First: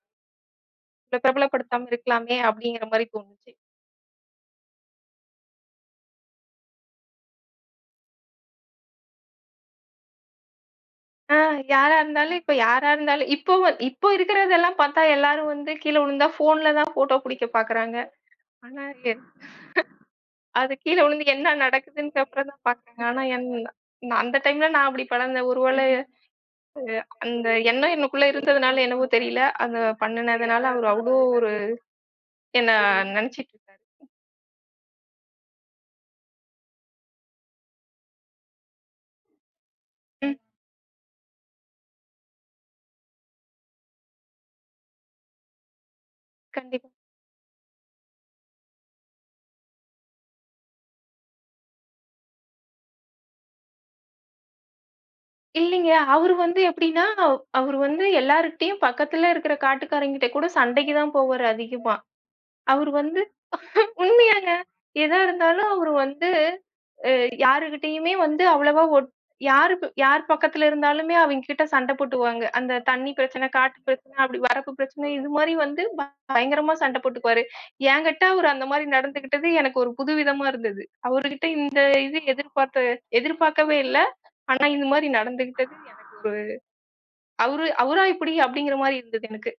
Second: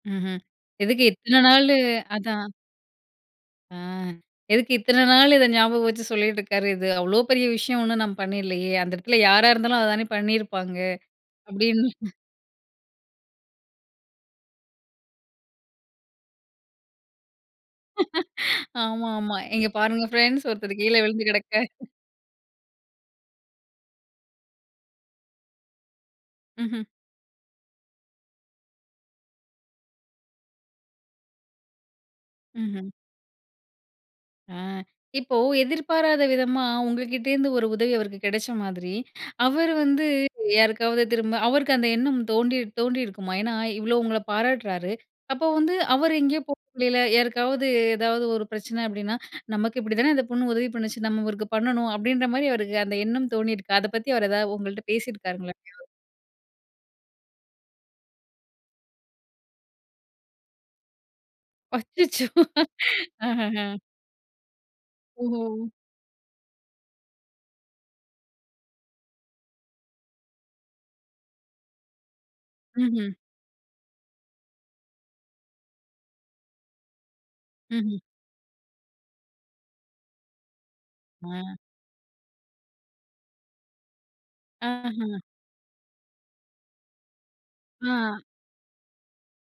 ம்ஹ்ம். எதுக்கு இத்தனை நாளு, பிரபலப்படுத்தாமல் இருக்கலாமே அதான். அப்படிங்கிற மாதிரி தோணுச்சு. ஆ, எதுக்கு இத்தனை நாளு இதை ஞாபகம் வச்சு சொல்லிட்டு இருக்காரு, இது அவ்வளவு பெரிய விஷயம் ஒண்ணும் நான் பண்ணிரலையே. அந்த இடத்துல யாரா இருந்தாலும் அதைத்தானே பண்ணியிருப்பாங்க, அ அப்படின்னு. யாரா இருந்தாலும் இப்ப யாரா இருந்தாலும் இப்போ இப்போ இருக்கிறது எல்லாம் பார்த்தா எல்லாரும் வந்து கீழே விழுந்தா ஃபோன்லதான் போட்டோ பிடிக்கப் பாக்குறாங்க. ஆனா, ஆமாமா. இங்க பாருங்க ஃபிரண்ட்ஸ் அது ஒருத்தர் கீழே கீழே விழுந்து விழுந்து என்ன கிடக்கிறார். நடக்குதுன்னு அப்புறம்தான் பாக்கறாங்க. ஆனா, என்ன அந்த டைம்ல நான் அப்டி கெடந்தேன். ஒருவேளை ம்ஹ்ம். அந்த எண்ணம் எனக்குள்ள இருந்ததுனால என்னவோ தெரியல அது பண்ணுனதுனால அவரு அவ்ளோ ஒரு என்ன ம்ஹ்ம். நினைச்சுட்டு இருக்காரு. ஆ, இப்போ எதிர்பாராத விதமா உங்ககிட்ட இருந்து ஒரு உதவி அவருக்கு கிடைச்ச மாதிரி, அவர் வந்து ம். யாருக்காவது திரும்ப, அவருக்கு அந்த எண்ணம் தோண்டி தோணியிருக்குமா, ஏன்னா, இவ்வளவு உங்கள பாராட்டுறாரு. அப்ப வந்து, அவர் எங்கேயோ போற கண்டிப் வழியில யாருக்காவது ஏதாவது ஒரு பிரச்சினை அப்படின்னா, நமக்கு இப்படித்தானே அந்தப் பொண்ணு உதவி பண்ணுச்சு. நம்ம இவருக்கு பண்ணனும், அப்படின்ற மாதிரி அவருக்கு அந்த எண்ணம் தோணியிருக்கா, அதைப்பத்தி அவர் ஏதாவது உங்ககிட்ட பேசியிருக்காரங்களா எங்கேயாவது? இல்லைங்க. அவரு வந்து எப்படின்னா, அவரு வந்து எல்லார்கிட்டயும் பக்கத்துல இருக்கிற காட்டுக்காரங்ககிட்ட கூட சண்டைக்கு தான் போவாரு அதிகமா. அச்சச்சோ! அவர் வந்து ஆஹஹ! உண்மையாங்க, எதா ஓஹோ. இருந்தாலும் அவர் வந்து அ யாருகிட்டயுமே வந்து அவ்வளவா ஓட் யார் யார் பக்கத்தில இருந்தாலுமே அவிங்கிட்ட சண்டை போட்டுக்குவாங்க. அந்தத் ம்ஹ்ம். தண்ணி பிரச்சனை, காட்டுப் பிரச்சனை அப்படி வரப்புப் பிரச்சனை இது மாதிரி வந்து பயங்கரமா சண்டை போட்டுக்குவாரு. ம்ஹ்ம். எங்கிட்ட அவர் அந்த மாதிரி நடந்துகிட்டது எனக்கு ஒரு புதுவிதமா இருந்தது. அவர்கிட்ட ஆ. இந்த இது எதிர்பார்த்த எதிர்பார்க்கவே இல்லை. ஆனா, இந்த மாதிரி ஆஹ. நடந்துகிட்டது எனக்கு ஒரு அவரு அவரா ஆ. இப்படி அப்படிங்கிற மாதிரி இருந்தது எனக்கு.